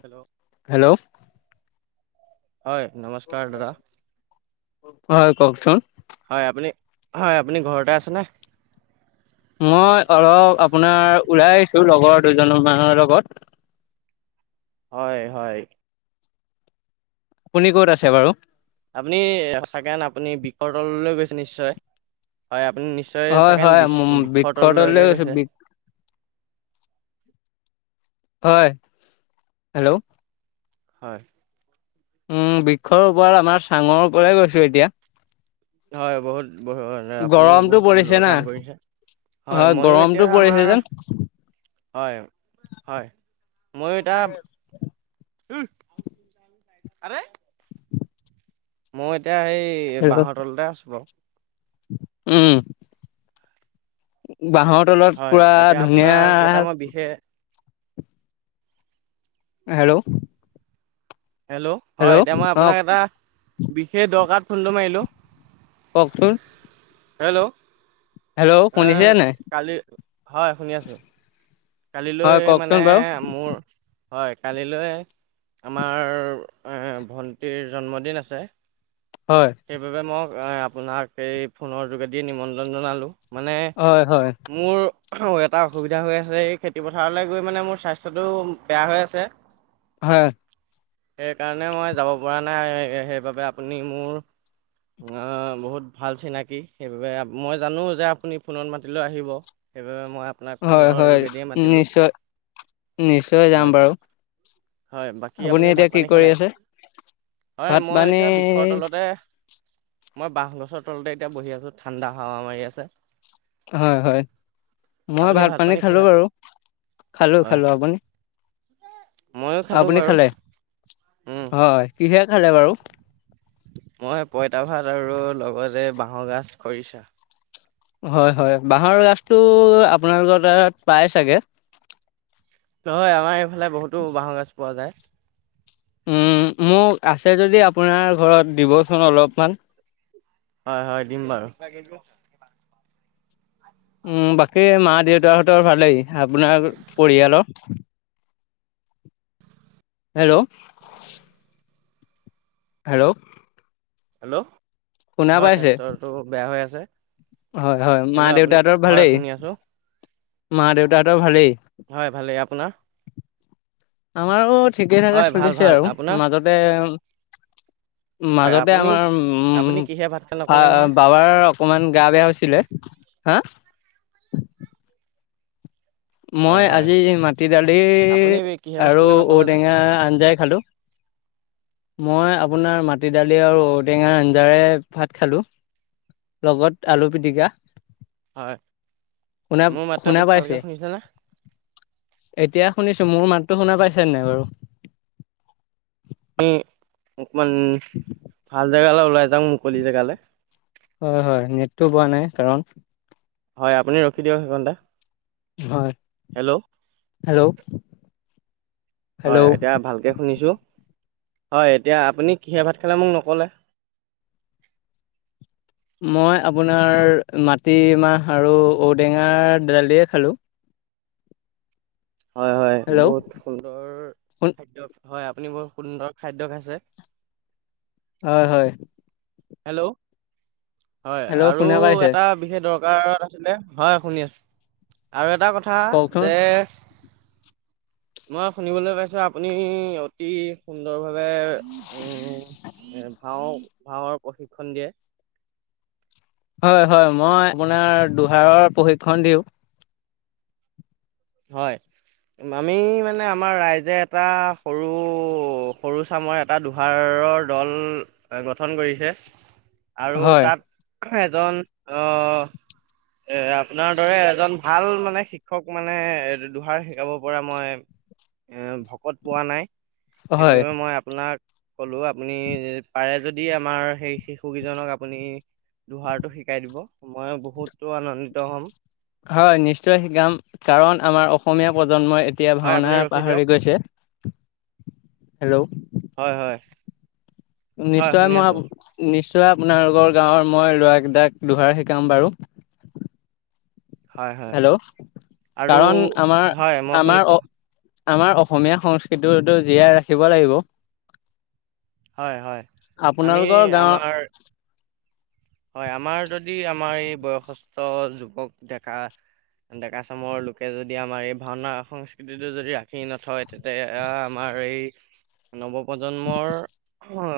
Hello? Hello? হয়, নমস্কাৰ দাদা। হয়, কওঁকচোন? হয় আপুনি, হয় আপুনি ঘৰতে আছেনে? মই অলপ আপোনাৰ ওলাই আহিছোঁ লগৰ দুজন মানৰ লগত। হয়-হয়। আপুনি ক'ত আছে বাৰু? আপুনি সচাকেন আপুনি বিষৰ তললৈ গৈছে নিশ্চয়? হয় আপুনি নিশ্চয় তই হয় হয় ছেকেণ্ড বিশ বৃক্ষ বৃক্ষৰ তললৈ তলৈকে গৈছে? গৈছো হয়। হেল্ল'? হয়। উম, বৃক্ষৰ ওপৰত আমাৰ চাঙৰ উপৰে গৈছোঁ এতিয়া। হয়, বহুত বহু আপুনি গৰমতটো বহুত পৰিছে সুন্দৰ না কাম কৰিছে। হয়, ময়ো এতিয়া গৰমতটো পৰিছে আমাৰ যেন হয়-হয়, মইও এতিয়া উম, আৰে? মই এতিয়া এই হেল্ল' বাঁহৰ তলতে আছোঁ বাৰু। উম। বাঁহৰ তলত হয় পুৰা এতিয়া আপোনাক এটা ধুনীয়া মই বিশেষ হেল্ল'? হেল্ল'? হয়, এতিয়া মই আপোনাক এটা বিশেষ দৰকাৰত ফোনটো মাৰিলোঁ। কওঁকচোন? হেল্ল'? এহ শুনিছে নাই কালি হয় শুনি আছোঁ। হয় কালিলৈ মানে কওকচোন বাৰু মোৰ হয়, কালিলৈ আমাৰ এ ভণ্টিৰ জন্মদিন আছে। হয়। সেইবাবে মই আপোনাক এই ফোনৰ যোগেদি নিমন্ত্ৰণ জনালোঁ, মানে হয় হয় মোৰ এটা অসুবিধা হৈ আছে এই খেতি পথাৰলৈ গৈ মানে মোৰ স্বাস্থ্যটো বেয়া হৈ আছে। উ [unintelligible] হয়। সেইকাৰণে মই যাব পৰা নাই, সেইবাবে আপুনি মোৰ আ, বহুত ভাল চিনাকি সেইবাবে মই জানোঁ যে আপুনি ফোনত মাতিলেও আহিব। সেইবাবে মই আপোনাক ফোনৰ হয়-হয় যোগেদিয়ে মাতিলোঁ নিশ্চয়, নিশ্চয় যাম হয় বাৰু। হয় বাকী আপুনি এতিয়া ভাত কি পানী কৰি খালে? আছে? হয় ভাত মই পানী এতিয়া বিষৰ তলতে মই বাঁহগছৰ তলতে এতিয়া বহি আছোঁ ঠাণ্ডা হাৱা মাৰি আছে। হয়-হয়। মই ভাত পানী খালোঁ বাৰু, হয় খালোঁ-খালোঁ, আপুনি? ময়ো খালোঁ আপুনি বাৰু, খালে উম। হয়, কিহেৰে খালে বাৰু? মই পঁইতা ভাত আৰু লগতে বাঁহৰ গাজ খৰিছা। হয়-হয়। বাঁহৰ গাছটো আপোনালোকৰ তাত পাই চাগে? হয়, আমাৰ এইফালে বহুতো বাঁহৰ গাজ পোৱা যায়। উম, মোক আছে যদি আপোনাৰ ঘৰত দিবচোন অলপমান? হয়-হয়, দিম বাৰু। উম, বাকী মা দেউতাহঁতৰ ভালেই আপোনাৰ পৰিয়ালৰ? হেল্ল'? হেল্ল'? হেল্ল'? শুনা হয় স্বাস্থ্যটো বেয়া হৈ আছে। হয়-হয়, মা হেল্ল' আপুনি দেউতাহঁতৰ হয় ভালেই? শুনি আছো মা দেউতাহতৰ ভালেই? হয়, ভালেই। আপোনাৰ? আমাৰো ঠিকেই থাকে হয় ভাল চলিছে ভাল আৰু আপোনাৰ? মাজতে হয় মাজতে আপুনি আমাৰ আপুনি কিহে ভাত খালে নকলে নহয় উম, বাবাৰ অকমান গা বেয়া হৈছিলে। হা? হয় মই হয় আজি মাটি দালি আপুনি কিহে ভাত আৰু খালে নকলে যে ঔটেঙা আঞ্জাই খালোঁ। মই আপোনাৰ মাটি দালি আৰু ঔটেঙা আঞ্জাৰে ভাত খালোঁ। লগত আলু পিটিকা। হয়। শুনা-শুনা পাইছে? শুনিছা নে? এতিয়া শুনিছো। মোৰ মাতটো শুনা পাইছানে নাই বাৰু? উম অকমান ভাল জেগালে ওলাই যাওঁ মুকলি জেগালে। হয়, হয় নেটটো পোৱা নাই। কাৰণ হয় আপুনি ৰখি দিয়ক সেইকণতে। হয়। Hello hello. হয় হেল্ল' এতিয়া ভালকৈ শুনিছো। হয়, এতিয়া আপুনি কিহে ভাত খালে মোক নক'লে। মই আপোনাৰ মাটিৰমাহ আৰু ঔটেঙাৰ দালিৰে খালোঁ। হয়, হয় হেল্ল' বহুত সুন্দৰ খাদ্য হয় আপুনি বহুত সুন্দৰ খাদ্য খাইছে। হয়, হয়। হেল্ল, হয় হেল্ল' আৰু শুনা পাইছে এটা বিশেষ দৰকাৰত আছিলে। হয়, শুনি আছো আৰু এটা কথ থা কওকচোন যে মই শুনিবলে পাইছো আপুনি অতি সুন্দৰভাৱে উম এ ভাও ভাওৰ প্ৰশিক্ষণ দিয়ে। হয়, হয়। মই আপোনাৰ দুহাৰৰ প্ৰশিক্ষণ দিওঁ। হয়। আমি মানে আমাৰ ৰাইজে এটা সৰু সৰু চামৰ এট টা দোহাৰৰ দল গঠন কৰিছে আৰু হয় তাত এজন অ এ আপোনাৰ দৰে এজন ভাল মানে শিক্ষক মা নে দোহাৰ শিকাব পৰা মই ভকত পোৱা নাই। হয় সেইবাবে মই আপোনাক ক'লো আপুনি পাৰে যদি আমাৰ সেই শিশু কিজনক আপুনি দোহাৰটো শিকাই দিব। মইও বহুতো আনন্দিত হম। হয়, নিশ্চয় শিকাম কাৰণ আমাৰ অসমীয়া প্ৰজন্মই এতিয়া হয় ভাওনা আপুনি ৰখি দিয়ক পাহৰি গৈছে। হেল্ল'। হয়, হয়। হয় নিশ্চয় শুনি মই আছো নিশ্চয় আপোনালোকৰ গাঁৱৰ মই ল'ৰাকিটাক দোহাৰ শিকাম বাৰু। হয় হয় হেল্ল', আৰু কাৰণ আমাৰ হয় মই আমাৰ অ শুনিছোঁ আমাৰ অসমীয়া সংস্কৃতিওটো জীয়াই ৰাখিব লাগিব। হয়, হয়। আমি আপোনালোকৰ গাঁৱৰ আমাৰ হয়, আমাৰ যদি আমাৰ এই বয়সস্থ যুৱক ডেকা ডেকাচামৰ লোকে যদি আমাৰ এই ভাওনা সংস্কৃতিটো যদি ৰা ৰাখি নথয় তেতিয়া আমাৰ এই নৱপ্ৰজন্মৰ অ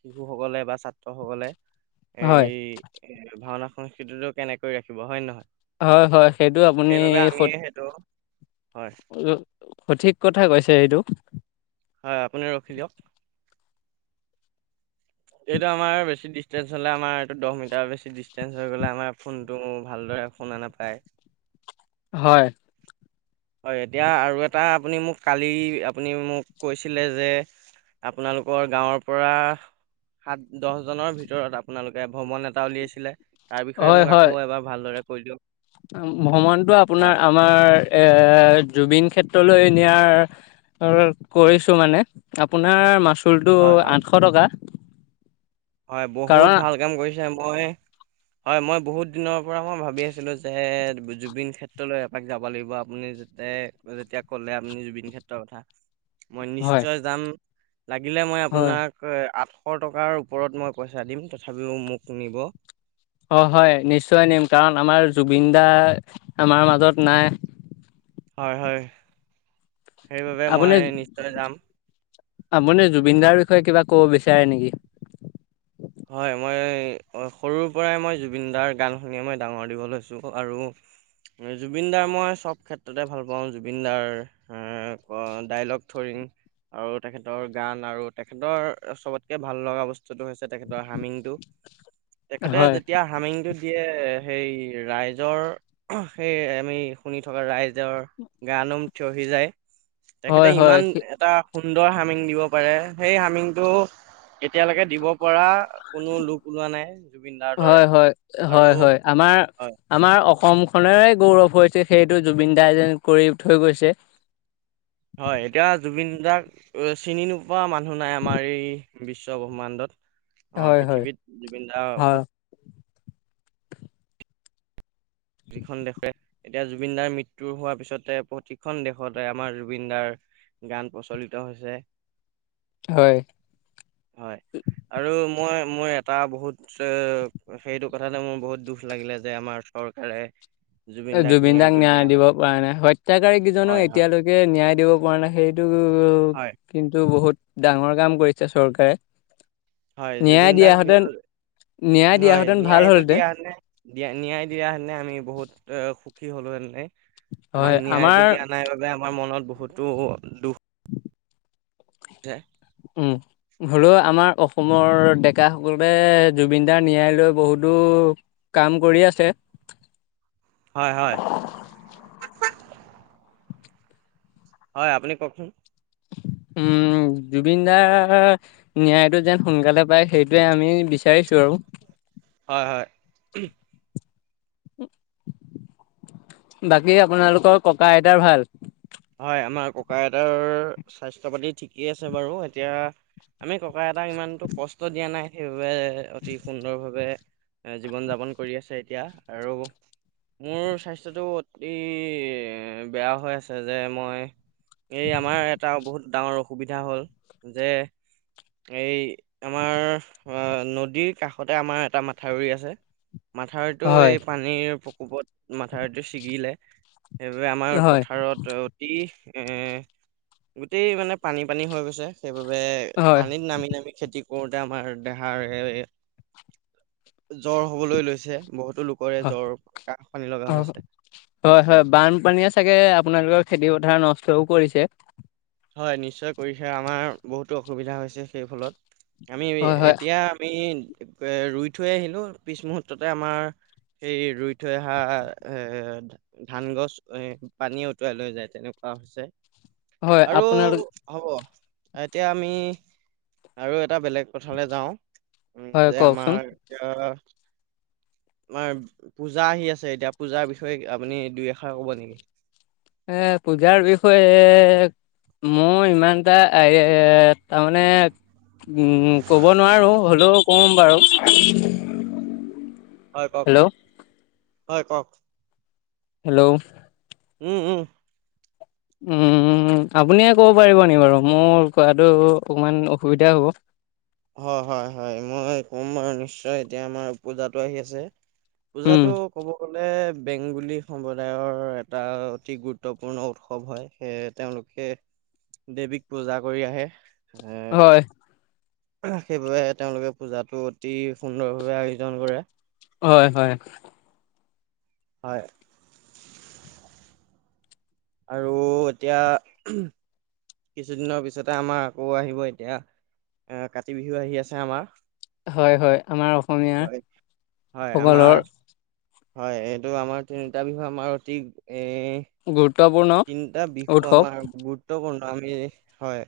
শিশুসকলে বা ছাত্ৰসকলে হয় এই ভাওনা সংস্কৃতিটো কেনেকৈ ৰাখিব হয় নে নহয়? হয় হয় সেইটো আপুনি সেইবাবে সত আমিয়ে সেইটো, হয়। সঠিক কথাই কৈছে এইটো। হয় আপুনি ৰখি দিয়ক। এইটো আমাৰ বেছি দিছ ডিঞ্চ হলে আমাৰটো দহ মিটাৰ বেছি ডিচটেন্ঞ্চ হৈ গ'লে আমাৰ ফোনটো ভালদৰে শুনা নাপায়। হয়। হয়, এতিয়া আৰু এটা আপুনি মোক কালি আপুনি মোক কৈছিলে যে আপোনালোকৰ গাঁৱৰ পৰা সাত, দহজনৰ ভিতৰত আপোনালোকে ভ্ৰমণ এটা উলিয়াইছিলে। তাৰ বিষয়ে হয় মোক হয় আকৌ এবাৰ ভালদৰে কৈ দিয়ক। ভ্ৰমণটো হয় আপোনাৰ আমাৰ এ জুবিন ক্ষেত্ৰলৈ নিয়াৰ [unintelligible] কৰিছো মানে, আপোনাৰ মাচুলটো হয় হয় আঠশ টকা। হয়, বহুত কাৰণ ভাল কাম কৰিছে। মই হয়, মই বহুত দিনৰ পৰা মই ভাবি আছিলো যে জুবিন ক্ষেত্ৰলৈ এপাক যাব লাগিব। আপুনি য যে যেতিয়া ক'লে আপুনি জুবিন ক্ষেত্ৰৰ কথা। মই হয় নিশ্চয় যাম। লাগিলে মই হয় আপোনাক আঠশ টকাৰ ওপৰত মই পইচা দিম, তথাপিও মোক নিব। অ, হয় নিশ্চয় নিম। কাৰণ আমাৰ জুবিন দা আমাৰ মাজত নাই। হয়, হয়। সেইবাবে আপুনি মই নিশ্চয় যাম। আপুনি জুবিন দাৰ বিষয়ে কিবা ক'ব বিচাৰে নেকি? হয়, মই সৰুৰ পৰাই মই জুবিন দাৰ গান শুনি মই ডাঙৰ-দীঘল হৈছোঁ আৰু জুবিন দাৰ মই চব ক্ষেত্ৰতে ভাল পাওঁ। জুবিন দাৰ [unintelligible] ডাইলগ থৰিম। আৰু তেখেতৰ গান আৰু তেখেতৰ চবতকে ভাল লগা বস্তুটো হৈছে তেখেতৰ হাৰ্মিংটো। তেখেতে হয় যেতিয়া হামিংটো দিয়ে সেই ৰাইজৰ সেই আমি শুনি থকা ৰাইজৰ গা নোম থিয়হি যায়। হয় তেখেতে হয় ইমান এটা সুন্দৰ হামিং দিব পাৰে, সেই হামিংটো এতিয়ালৈকে দিব পৰা কোনো লোক ওলোৱা নাই জুবিন দাৰ দৰে হয় হয় হয় আৰু হয় আমাৰ হয় আমাৰ অসমখনৰে গৌৰৱ হৈছে সেইটো জুবিন দাই যেন কৰি থৈ গৈছে। হয়, এতিয়া জুবিন দাক চিনি নোপোৱা মানুহ নাই আমাৰ এই বিশ্ব ব্ৰহ্মাণ্ডত। আমাৰ হয় হয় পৃথিৱীত জুবিনদাৰ হয় ওপৰত প্ৰতিখন দেশে এতিয়া জুবিন দাৰ মৃত্যু হোৱাৰ পিছতে প্ৰতিখন দেশতে আমাৰ জুবিন দাৰ গান প্ৰচলিত হৈছে। হয়। হয়, আৰু মই মই এটা বহুত সেইটো কথালে মোৰ বহুত দুখ লাগিলে যে আমাৰ চৰ কাৰে এ জুবিন দাক ন্যায়টো ন্যায় দিয়া দিব নাই। পৰা নাই, হত্যাকাৰী কেইজনক হয় হয় এতিয়ালৈকে ন্যায় দিব পৰা নাই। সেইটো হয় কিন্তু বহুত ডাঙৰ কাম কৰিছে চৰকাৰে। হয়, ন্যায় জুবিন দাক দিয়াহেঁতেন ন্যায় হয়, দিয়াহেঁতেন ভাল ন্যায়টো হ'লহেঁতেন দিয়া হেঁতেনে। দিয়া ন্যায় দিয়া হেতেনে আমি বহুত সুখী হ'লোহেতেনে। আমাক হয় ন্যায়টো আমাৰ দিয়া নাই বাবে আমাৰ মনত বহুতো দুখ। দে উম। হ'লেও আমাৰ অসমৰ ডেকাসকলে জুবিনদাৰ ন্যায় লৈ বহুতো কাম কৰি আছে। হয়, হয়। হয়, আপুনি কওঁকচোন। উম জুবিন দাৰ ন্যায় টো যেন সোনকালে পায়। সেইটোৱে আমি বিচাৰিছোঁ আৰু হয়, হয়। বাকী আপোনালোকৰ ককাঁ আইতাৰ ভাল। হয়, আমাৰ ককাঁ আইতাৰ স্বাস্থ্য পাতি ঠিকেই আছে বাৰু, এতিয়া আমি ককাঁ আইতাক ইমানতো কষ্ট দিয়া নাই, সেইবাবে অতি সুন্দৰভাৱে এ জীৱন যাপন কৰি আছে এতিয়া, আৰু মোৰ স্বাস্থ্যটো অতি বেয়া হৈ আছ যে মই, এই আমাৰ এটা বহুত ডাঙৰ অসুবিধা হ'ল, যে এই আমাৰ নদীৰ কাষতে আমাৰ এটা মাথাউৰি আছে। মাথাউৰিটো হয় এই পানীৰ প্ৰকোপত মাথাউৰিটো ছিগিলে। সেইবাবে আমাৰ হয় পথাৰত অতি এ গোটেই মানে পানী-পানী হৈ গৈছে। সেইবাবে হয় পানীত নামি- নামি খেতি কৰোতে আমাৰ দেহাৰ এ জ্বৰ হ'বলৈ লৈছে, বহুতো লোক চবৰে জ্বৰ কাহঁ পানি লগা হয় হৈছে, হয়। বানপানীয়ে চাগে আপোনালোকৰ খেতি পথাৰ নষ্টও কৰিছে। হয়, নিশ্চয় কৰিছে আমাৰ বহুতো অসুবিধা হৈছে সেই ফলত। আমি হয় হয় এতিয়া আমি ৰুই থৈ আহিলোঁ, পিছ মুহূৰ্ততে আমাৰ সেই ৰুই ৰুই থৈ অহা এ ধান গছ পানী উতুৱাই লৈ যায়, তেনেকুৱা হৈছে। হয় আৰু আপোনালোক হ'ব, এতিয়া আমি আৰু এটা বেলেগ পথাৰলে যাওঁ, উম, হয় যে কওকচোন আমাৰ এতিয়া আমাৰ পূজা আহি আছে এতিয়া, পূজাৰ বিষয়ে আপুনি দুই এষাৰ ক'ব নেকি। এ পূজাৰ বিষয়ে মোৰ ইমান এটা এ তাৰমানে উম, ক'ব নোৱাৰো, হ'লেও ক'ম বাৰু। হয় কওঁক, হেল্ল' হয় কওঁক। হেল্ল'। উম, উম। উম, আপুনিয়ে ক'ব পাৰিব নেকি‌ বাৰু, মোৰ কোৱাটো অকমান অসুবিধা হ'ব। হয়, হয়- হয় মই কম বাৰু নিশ্চয় এতিয়া আমাৰ পূজাটো আহি আছে। উম পূজাতো ক'ব গ'লে বেংগলী সম্প্ৰদায়ৰ এটা অতি গুৰুত্বপূৰ্ণ উৎসৱ হয়, সেয়ে তেওঁলোক সেই দেৱীক পূজা কৰি আহে, এ হয় সেইবাবে তেওঁলোকে পূজাটো অতি সুন্দৰভাৱে আয়োজন কৰে। হয়- হয়। হয়। আৰু এতিয়া কিছুদিনৰ পিছতে আমাৰ আকৌ আহিব এতিয়া, এ কাতি বিহু আহি আছে আমাৰ। হয় হয় আমাৰ অসমীয়া হয়-হয়, সকলৰ আমাৰ হয়, এইটো আমাৰ তিনিটা বিহু আমাৰ অতি এ গুৰুত্বপূৰ্ণ। তিনিটা বিহু উৎসৱ আমাৰ গুৰুত্বপূৰ্ণ আমি, হয়।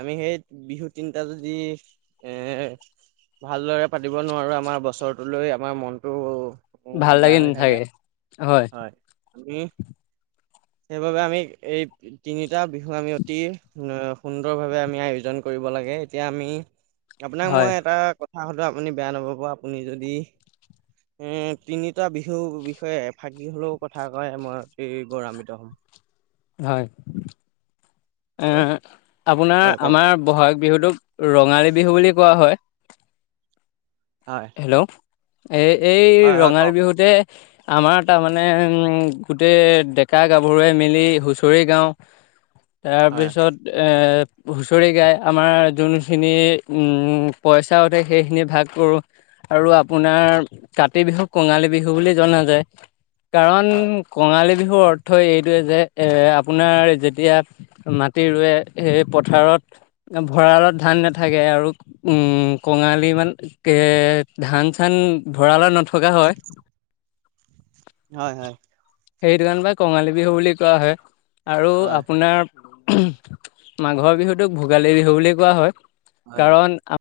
আমি সেই বিহু তিনিটা যদি এ ভালদৰে পাতিব নোৱাৰোঁ, আমাৰ বছৰটো লৈ আমাৰ মনটো ভাল উম, বেয়া লাগি হৈ থাকে, নাথাকে হয়, আমি সেইবাবে আমি এই তিনিটা বিহু আমি অতি অ সুন্দৰভাৱে আমি আয়োজন কৰিব লাগে, এতিয়া আমি আপোনাক হয় মই এটা কথা সুধো, আপুনি বেয়া নাপাব আপুনি যদি উম, তিনিটা বিহুৰ বিষয়ে এফাকি হ'লেও কথা কয় মই অতি গৌৰাম্বিত [inaudible] হয়, এ হেল্ল' আপোনাৰ হয় কওক আমাৰ বহাগ বিহুটোক ৰঙালী বিহু বুলি কোৱা হয়। হয়। হেল্ল', এই- এই হয় হয় ৰঙালী কওক বিহুতে আমাৰ তাৰমানে গোটেই ডেকা গাভৰুৱে মিলি হুঁচৰি গাও। [inaudible] তাৰপিছত এ হুঁচৰি গায়, আমাৰ যোনখিনি উম, পইচা উঠে সেইখিনি ভাগ কৰোঁ। আৰু আপোনাৰ কাতি বিহুক কঙালী বিহু বুলি জনা যায়, কাৰণ হয় কঙালী বিহুৰ অৰ্থ এইটোৱে যে, এ আপোনাৰ যেতিয়া মাটি ৰুৱে সেই পথাৰত ভঁৰালত ধান নাথাকে, আৰু উম, কঙালী ইমান এ ধান চান ভৰালত নথকা হয়। হয়-হয়। সেইটো কাৰণ পাই কঙালী বিহু বুলি কোৱা হয়, আৰু হয় আপোনাৰ মাঘৰ বিহুতোক ভোগালী বিহু বুলি কোৱা হয়, হয়। কাৰণ আ